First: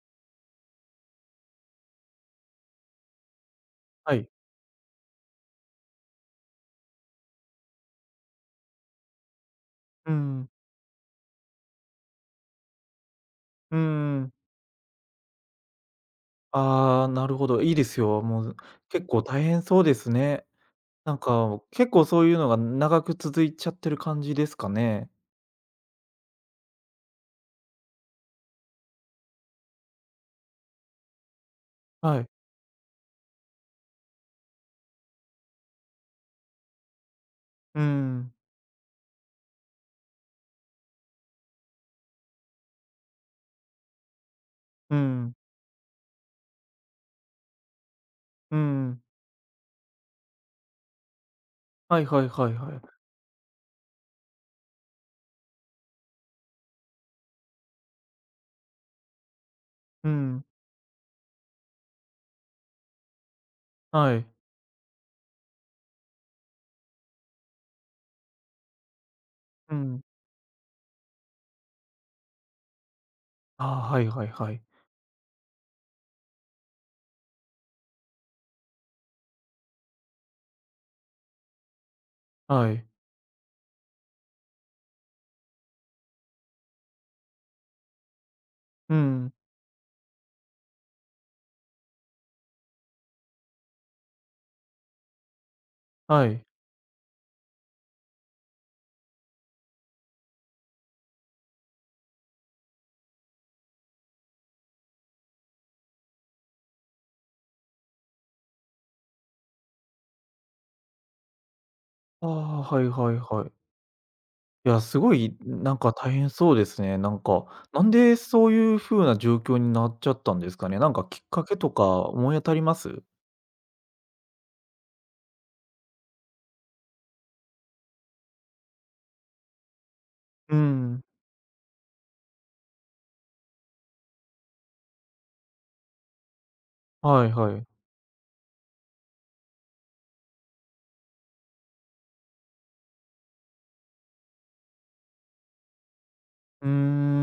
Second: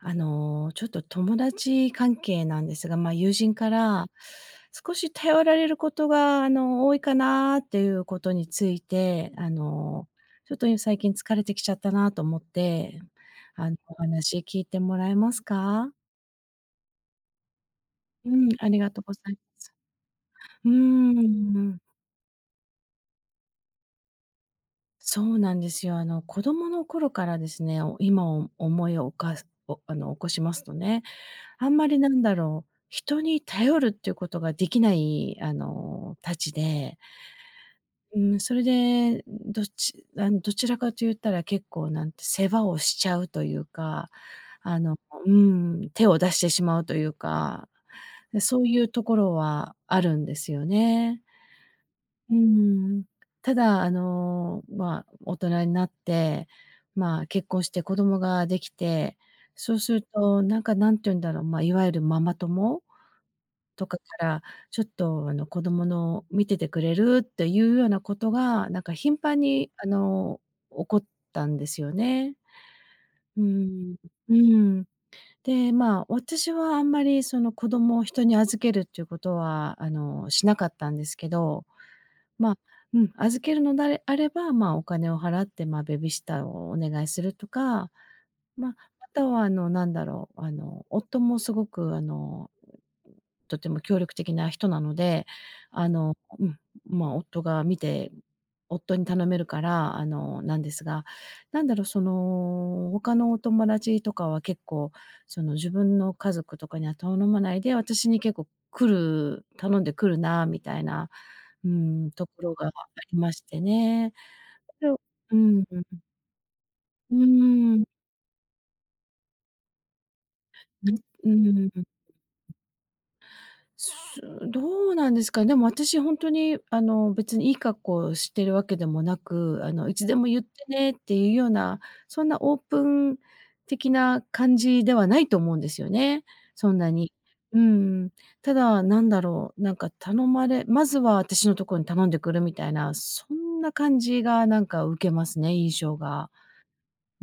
あの、ちょっと、友達関係なんですが、まあ、友人から、はい。少し頼られることが、あの、多いかなっていうことについて、あの、うん。ちょっと、いん最近疲れてきちゃったなと思って、あうの、おんうん。話聞いてもらえますか？ああ、なるほど、いいですよ、もうん、う、ありがと、結ござ構いま大変そうですね。す。うーなん、んか、うおん。結構そういうのが、ん、長く続いちゃってる感じですかね。そうなんですよ、あの、子どもの頃からですね、お今、お思いをおかすおあの、起こしますとね、あんまり、なはんい。だろう、人に頼るっていうことができない、あの、たちで、うんううん。ん、それで、んん、どっちあの、どちらかと言ったら、結構、なんて世話をしちゃうというか、あうの、んこううん。んうん、手を出してしまうというか。で、うんそういううん。ところはあるんですよね。はいはいうんうはいはい。んうん。ただ、あの、まあ、大人になって、まあ、結婚して子どもができて、そうするうと、ん。なんか、何て言うんだろう、まあ、いわゆるママ友とかかはい。ら、ちょっと、あの、子どもの見ててくれるっていうようなことが、なんか、頻繁に、うあん。の、起こったんですよね。うああ、んはいはいうん。うはんうい。ん。で、まあ、私はあんまり、その、子どもを人に預けるっちゅうことは、あの、しなかったんですけど、まあ、はい。うん、預けるのであれあれば、まあ、お金を払って、まあ、ベビーシッターをお願いするとか、まあ、うあんうとん。は、あの、なんだろう、あの、夫もすごく、あの、う、ん、とても協力的な人なので、あの、はい。うん、まあ、夫が見て、ん、夫に頼めるから、あの、なんですが、何だろう、その、他のお友達とかは結構、その、自分の家族とかには頼まないで、私に結構来る頼んで来るな、みたいな、うーん、とああ、ころはがあはいはいりましはい。てね。いや、それすをごい、うん、んなんうん。か、大変そうですね、なうんーか。なん。んで、そういう風な状況になっちゃったんですかね。なんぬか、きっうかん、けんとん。か思い当たります？すどうなんですか。でも、あたしほんとに、あの、別にいい格好してるわけでもなく、あの、いつでも言ってうんねっうん。ていうような、そんなオープン的な感じではないと思うんですよね、そんなに。はいはうい。ん、ただ、何だろう、なんか、頼まれまずはあたしのとこに頼んでくるみたいな、そんな感じがなんか受けますね、印象が。うー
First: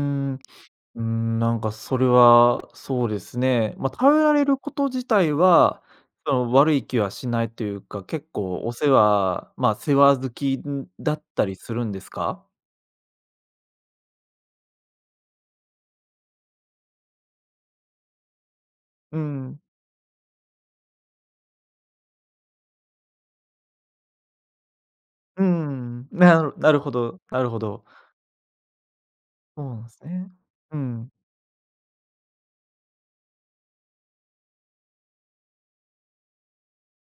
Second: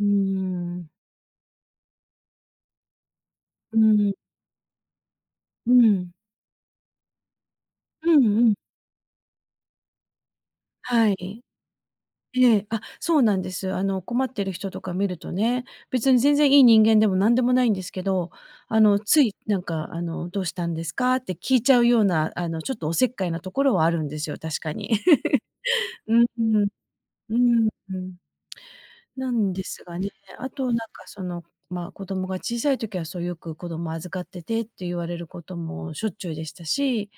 うーうん。ーん、なんか、それは、そうですね、うーま、ん。頼られること自体うは、ん。その、悪い気はしないというか、うん結うん。構お世話まあ、世話好き、んは、いだっん。たりするんですか？ええ、あ、そうなんです。あの、困ってる人とか見るとね、別に全然いい人間でも何でもないんですけど、あの、うつい、んうなん。んか、あの、どうしたんですか？って聞いちゃうような、あの、ちょっとお節介なところはあるんですよ、確かに。う んうん。うんなうるん、なるほどうなるほんど。うん。なんそでうなすんすがね、ね。あとなうんか、ん。その、まあ、子どもが小さい時は、そう、よく子ども預かっててって言われることもしょっちゅうでしたし、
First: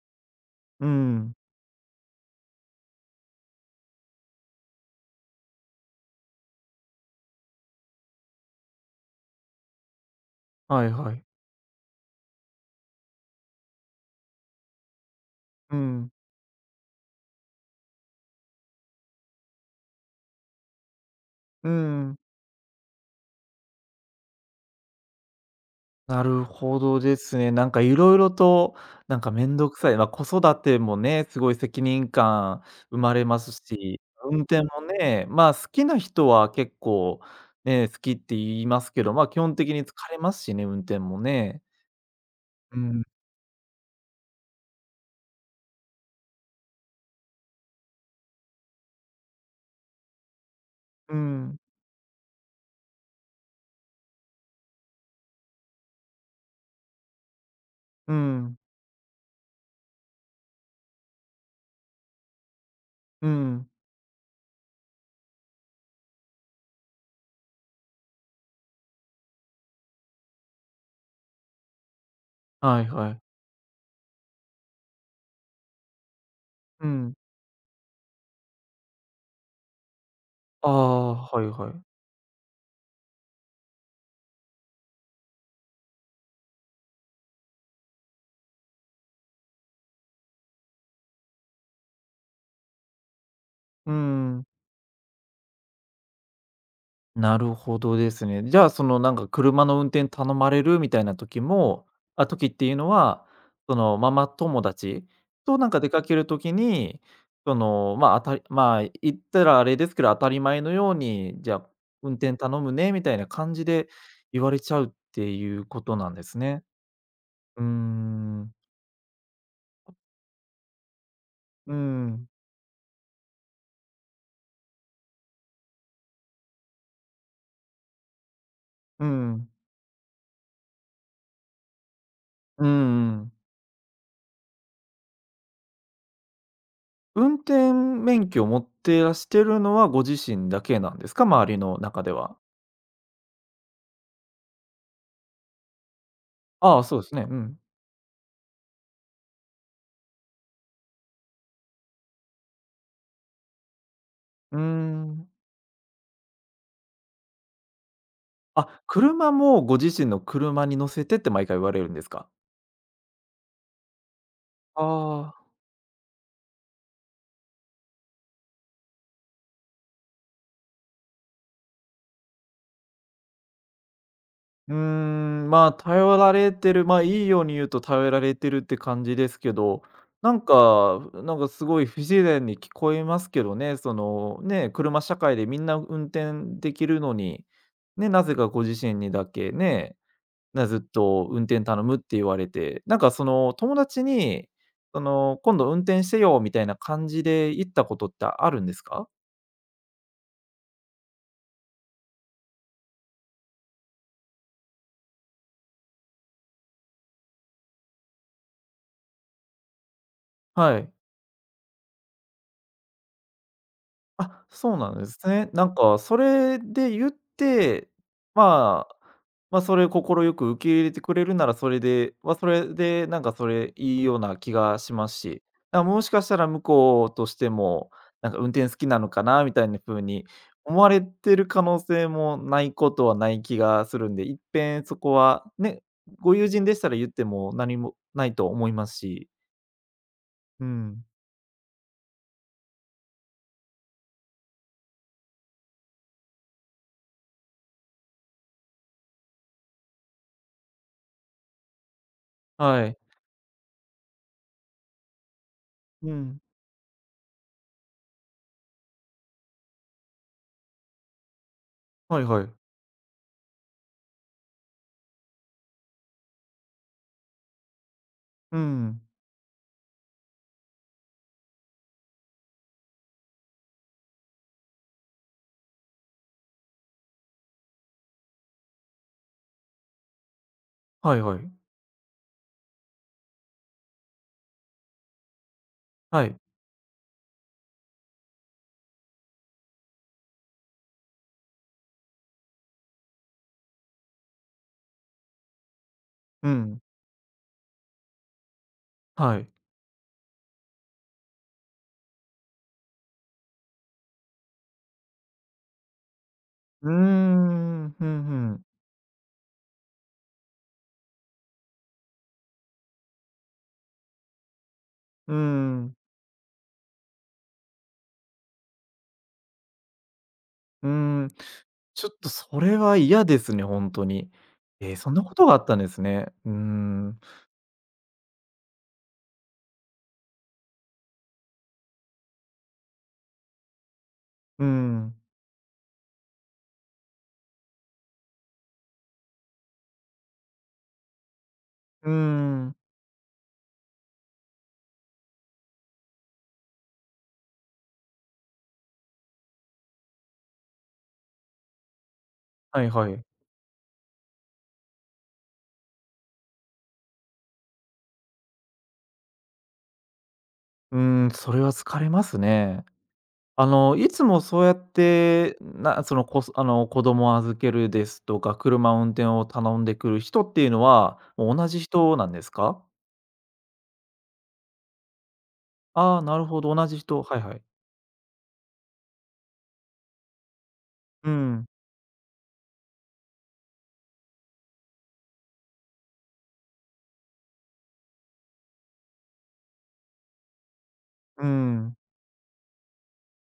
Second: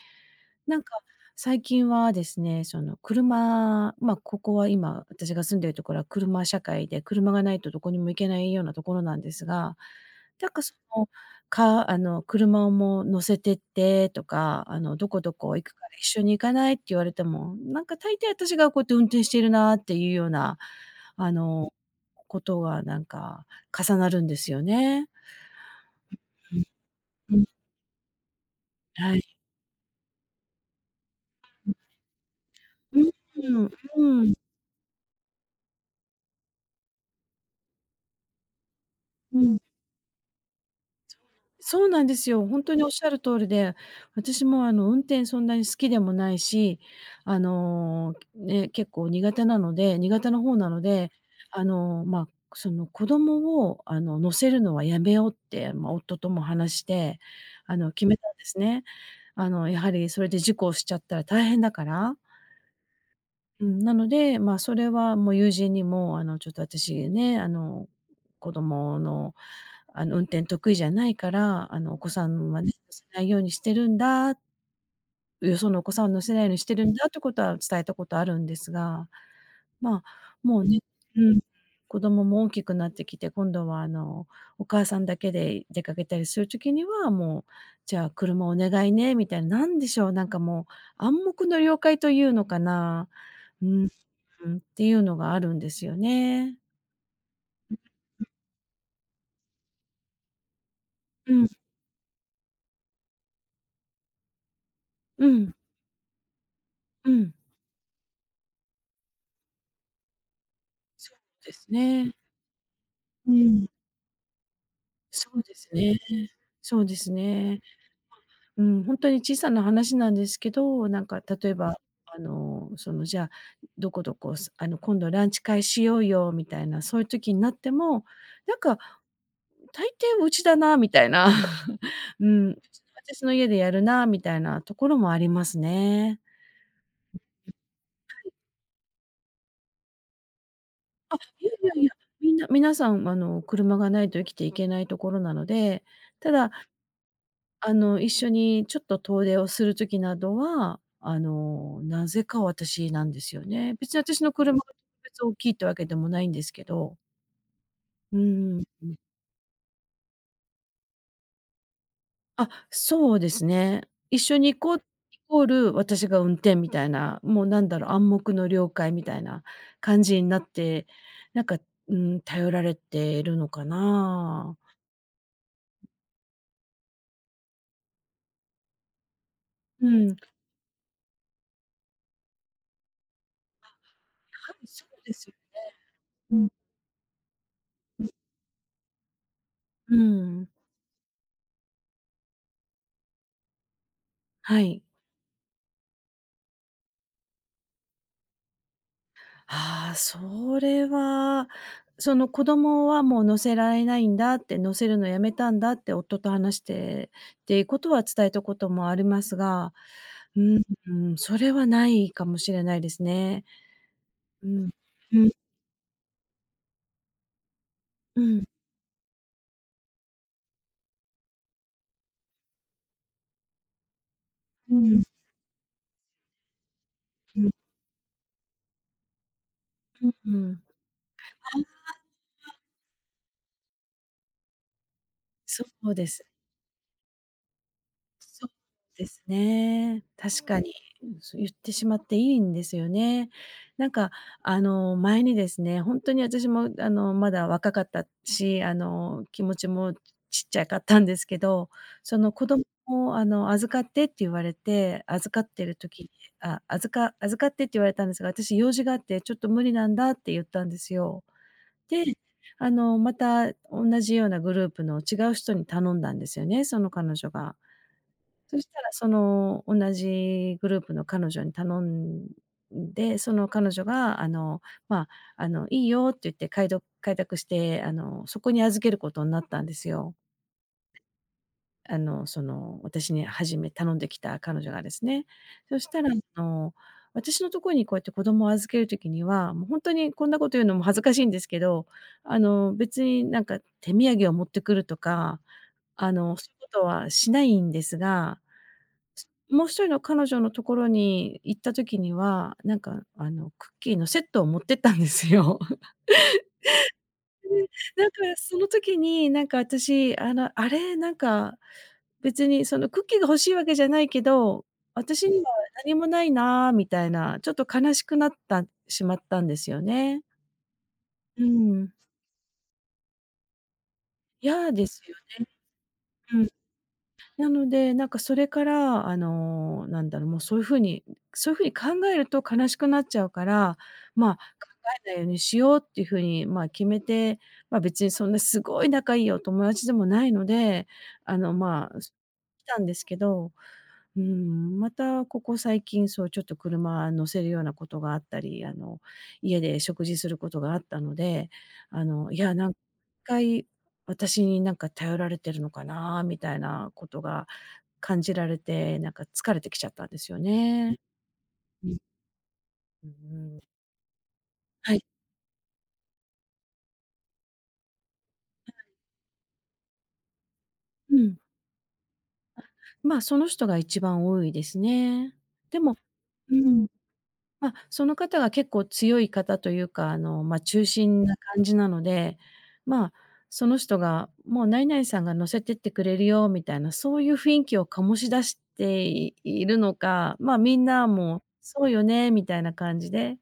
なんうんか、うん。最近はですね、その、車まあ、ここは今私が住んでるところは車社会で、車がないと、どこにも行けないようなところなんですが、なんか、そはいのはい。カーあの、車も、乗せてってとか、あの、どこどこ行くうから一ん。緒に行かないって言われても、なんか、大抵私がこやって運転しているなっていうような、あうんの、うん。こことが、なんか、重なるんですよね。なるう、ほどですうん、うん。ね。なんか、いろいろと、はなんい。か、面倒くさいまあ、子育てもね、すごいん。責任感生う、うまれますん、ふし、うん。運転もね、まあ、好きな人は結構ね、好きって言いますけど、まあ、基う本ん。的に疲れますしね、運転もね。そうなんですよ、ほんとうにおっん。しゃる通りで、私も、あの、運転そんなに好きでもないし、あの、ね、結構苦手なので苦手な方なので、うんうん。あの、まあ、その、子どもを、あの、乗せるのはやめようって、まあ、夫とも話して、あの、決うめたんんでうん。すね。あの、やはり、それで事故をしちゃったら大変だから。うんううん。ん、なので、まあ、それはもう友人にも、あの、ちょっとあたしね、あの、子どものあの、運転得意じゃないから、あの、お子さんはね、はい乗せはない。いようにしてるんだ。う、よそのお子さん乗せないようにしてうるんだっん。てことは伝えたことあるんですが、まあ、もうあね、あ、うん、はいはい。子どもも大きくなってきて、今度は、あの、お母さんだけで、い出かけたりする時には、もう、じゃあ、車お願いねみたいななんでしょう、なんかもう、暗黙の了解というのかな。うん。うんうん。うん。っていうのがあるんですよね。なるほどです [unintelligible] ね。じゃあ、その、なんか車の運転頼まれるみたいなう時ん。もあ、時っていうのは、そのママ友達うん。となんか出かける時に、うん。その、まあ、あたりまあ、言ったらあれですけど、当たり前のようそに、うじでゃすあ、ね。運転頼むねみたいなう感じん。で言われちゃうっそてうでいうすことね。なんですね？そうですね。うーん。うん、ほんとに小さな話なんですけど、なんか例えうーば、あん。の、そのじゃあ、どこどこすあの、今度ランチ会しようよみたいな、そういう時になっても、なんか、うん。大抵うちだなみたいな。うん、う [unintelligible] んうそん。の家でやるなみたいなところもありますね。運転免 [unintelligible] 許持ってらしてるのは、ご自身だけなんですあ、か？いや周りいのやいや、中でみは。んな皆さん、あの、車がないと生きていけないところなので、ただああ、そうすね、うん。あの、一緒にちょっと遠出をする時などは、あの、なぜか私なんですよね。別に私のう車ーが特別ん。大きいっていうわけでもないんですけど。うんうん。あ、うん。車もご自身の車に乗せてって毎回言われるんですか？あ、そうですね。一緒に行こう、あイあ。コール、私が運転みたいな、もうなんだろう、暗黙の了解みたいな感じになって、なんか、うーん、頼られてるのかな。うーん。まあ、頼られてる、まあ、いいように言うと頼られてるって感じですけど、うん。なんかなんか、すごい不自然に聞こえますけどね。その、あ、多ね分え、そ車うで社す会よでみね。んな運うん。転できるのに、うね、ん。なぜかご自身にだけ、うねーん。え、ね、ずっと運転頼むって言われて。なんかその友達に、はい。あの、今度運転してよみたいな感じで言ったことってあるんですか？ああ、それは、その、子供はもう乗せられないんだって、乗せるのやめたんだって、夫と話してっていうことは伝えたこともありますが、うはい。ーん、それはないかもしれないですね。あ、うん。そうなんでうすん。ね。なんかそれで言って、うん。まあ、ま、それを快く受け入れてくれるなら、それで、まあ、それで、なんかそれ、いいような気うがしん。ますし。や、もしかしたら向こうとしうてん。も、なんか運転好きなのかなみたいな風うにうん。思われてるあ可あ。能性もあ。ないことはない気がするんで、いっぺんそこは、そね、うです。ご友人でしたら言っても何もないとそう思いますですし。ね、確かうに。ん。そう言ってしまっていいんですよね。なんか、あの、前にですね、ほんとに私も、あの、まだ若かったし、あの、気持ちもちっちゃかったんですけど、その子供はい。を、あの、預かってって言われて、預かってる時にうん。あ、預か預かってって言われたんですが、私用事があってちょっと無理なんだって言ったんですよ。で、はいはい。あの、また同じようなグループの違う人に頼んだんですよね、その彼女が。うそしたらん。その、同じグループの彼女に頼んで、その彼女が、あの、まあ、あの、いいよって言ってかいど快諾して、あの、そこに預けることになったんですよ。はいはい。あの、その、私にはじめ頼んできた彼女がですね、そしたら、はい。あの、私のところにこうやって子供を預ける時には、もうほんとにこんなこと言うのも恥ずかしいんですけど、あの、別になんか手土産を持ってくるとか、あの、そうういうこん。とはしないんですが、はい。もう一人の彼女の所に行った時には、なんか、あのクッキーのセットを持ってったんですよ。うー ん。ふなんかんふそん。の時に、なんか私、あの、あれ、なんか、別にそのクッキーが欲しいわけじゃないけど、私うーにはん。何もないなみたいな、ちょっと悲しくなったしまったんですよね。うーん、うーん。ちょっとそれは嫌ですね、ほんとに。嫌でえ、すそんよなことね。があったんですね。うん。うーん。なので、なんかそれから、あの、なんだろ、もう、そういう風にそういう風に考えると悲しくなっちゃうから、まあ、うー考えん。ないようにしようっていう風に、まあ、決めて、まあ、別にそんなすごい仲いいお友達でもないので、あの、まあ、うーす来ん。たんですけど、うーん、またここ最近、そう、ちょっと車乗せるようなことがあったり、あの、家で食事することがあったので、あの、いや、何はいはい。回、私になんか頼られてるのかなみたいなことが感じられて、なんか疲れてきちゃったんですようね。ーん、それはう疲ん。れますね。うーん。あの、いつもそうやっはい。て、なその、こあの、子供を預けるですとか、はい。車運転を頼んでくる人っていうのうは、ん。もう、同じ人なんですあ、か？まあ、その人が一番多いですね。でもああ、なるうほど。同ん。じ人。はいはい。まあ、その方が結構強い方というか、あのまあ中心うーな感ん。じなので、まあ、その人がもう何々さんが乗せてってくれるよみたいな、そういう雰囲気を醸し出して、いいるのか、まあ、みんなうも、ーそうん。よねみたいな感じで。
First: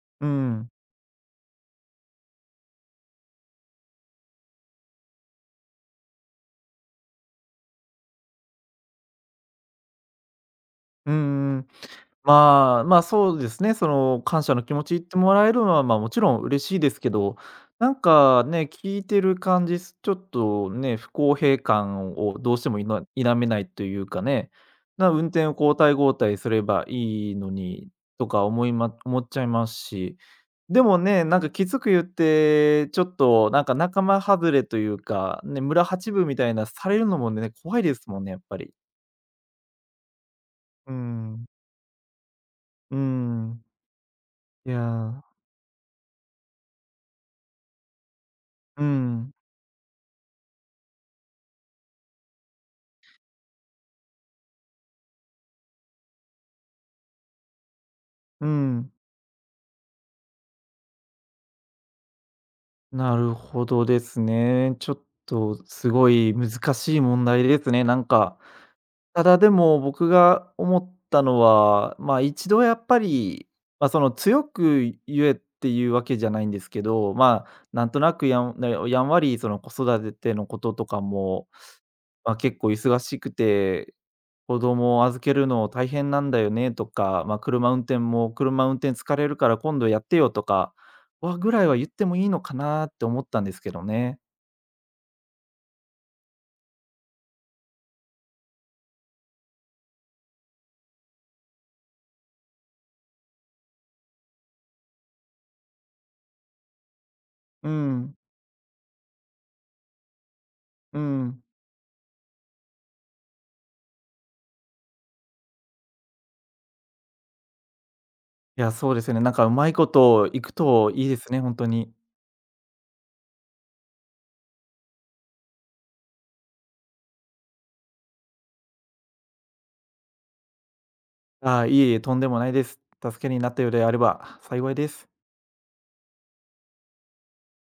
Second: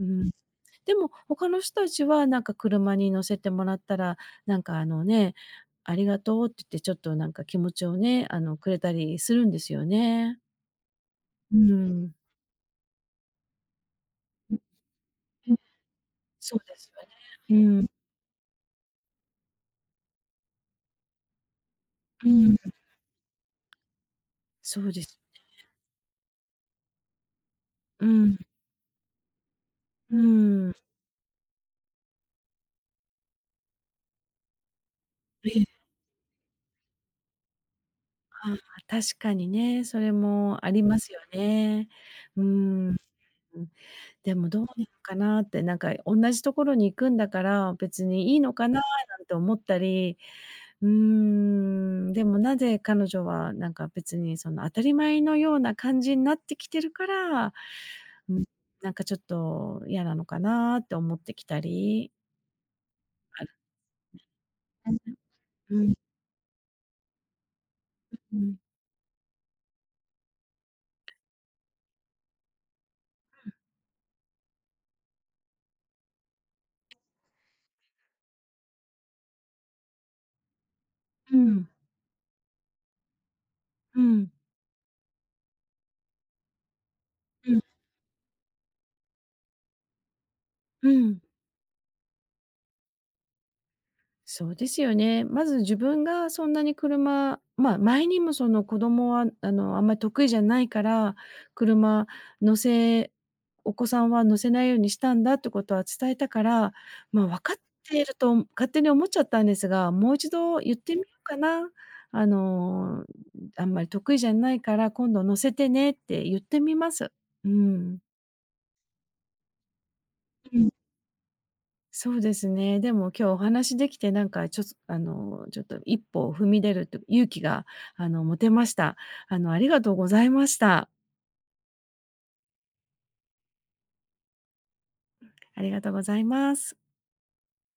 ううーん。ん。でも、他の人たちはなんか車に乗せてもらったら、なんかあのね、ありがとうって言って、ちょっとなんか気持ちをね、あの、くれたりするんですよね。ううんうーん、ん。まあ、ま、そうですね、その感謝うん。の気持ち言ってもらえうん、るのは、まあ、もちろんそう嬉しでいですすけど、ね。うん。なんかね、聞いてる感じ、すちょっとね、不公平感うをどーうしてん。もいま否めないというかね、そうでなら、す運ね。転を交代交代すればいいのに、うとん。か思いま思っちゃいますうし、ーん。でもね、なんかきつく言って、ちょっとなんか、仲間はずれというか、えね、え。村八分みたいなされるのもね、怖いですもんね、やっああ、ぱり。確かにね、それもありうーますよん。ね。うーうーん。うん。ん、でもどういなのかや。なって、なんかおんなじところに行くんだから、別にいいのかなうなんん。て思ったり。うーん、でもなぜ彼女は、なんか別にその当たり前のような感じになってきてるから、ん、うなん。んかちょっと嫌なのかなって思ってきたり。なるほどですね。ちょっと [unintelligible] うすん。ごい難しい問題ですね、なんうか。ん。ただ、でも、僕が思ったのは、まあ、一度やっぱり、うん。まあ、その強く言えっていうわけじゃないんですけど、まあ、なんとなくやんなよやんわりその子育ててのこととかうも、ん。まあ、結構忙しくて、うん。子供を預けるの大変なんだよねとか、まあ、うん。車運転も車運転疲れるから今度やってよとかうん。はぐらいは言ってもいいのかなって思ったんですけどね。そうですよね。まず自分がそんなに車まあ、前にもその子供は、あの、あんまり得意じゃないから、車乗せお子さんは乗せないようにしたんだってことは伝えたから、まあ、わかっうているん。と勝手に思っちゃったんですが、もう一度言ってうみようかん。な。あの、あんまり得意じゃないから今度乗せてねって言ってみます。うん。いや、そうですよね、なんかうまいこと、いくうん。といいですね、ほんとに。そうですね。でも今日お話しできて、なんかちょっとあの、ちょっと一歩を踏み出るって勇気が、あの、持てました。あの、ありがとうございました。ああ、いえいえ、とんでもないです。助けになったようであれば幸いです。ありがとうございます。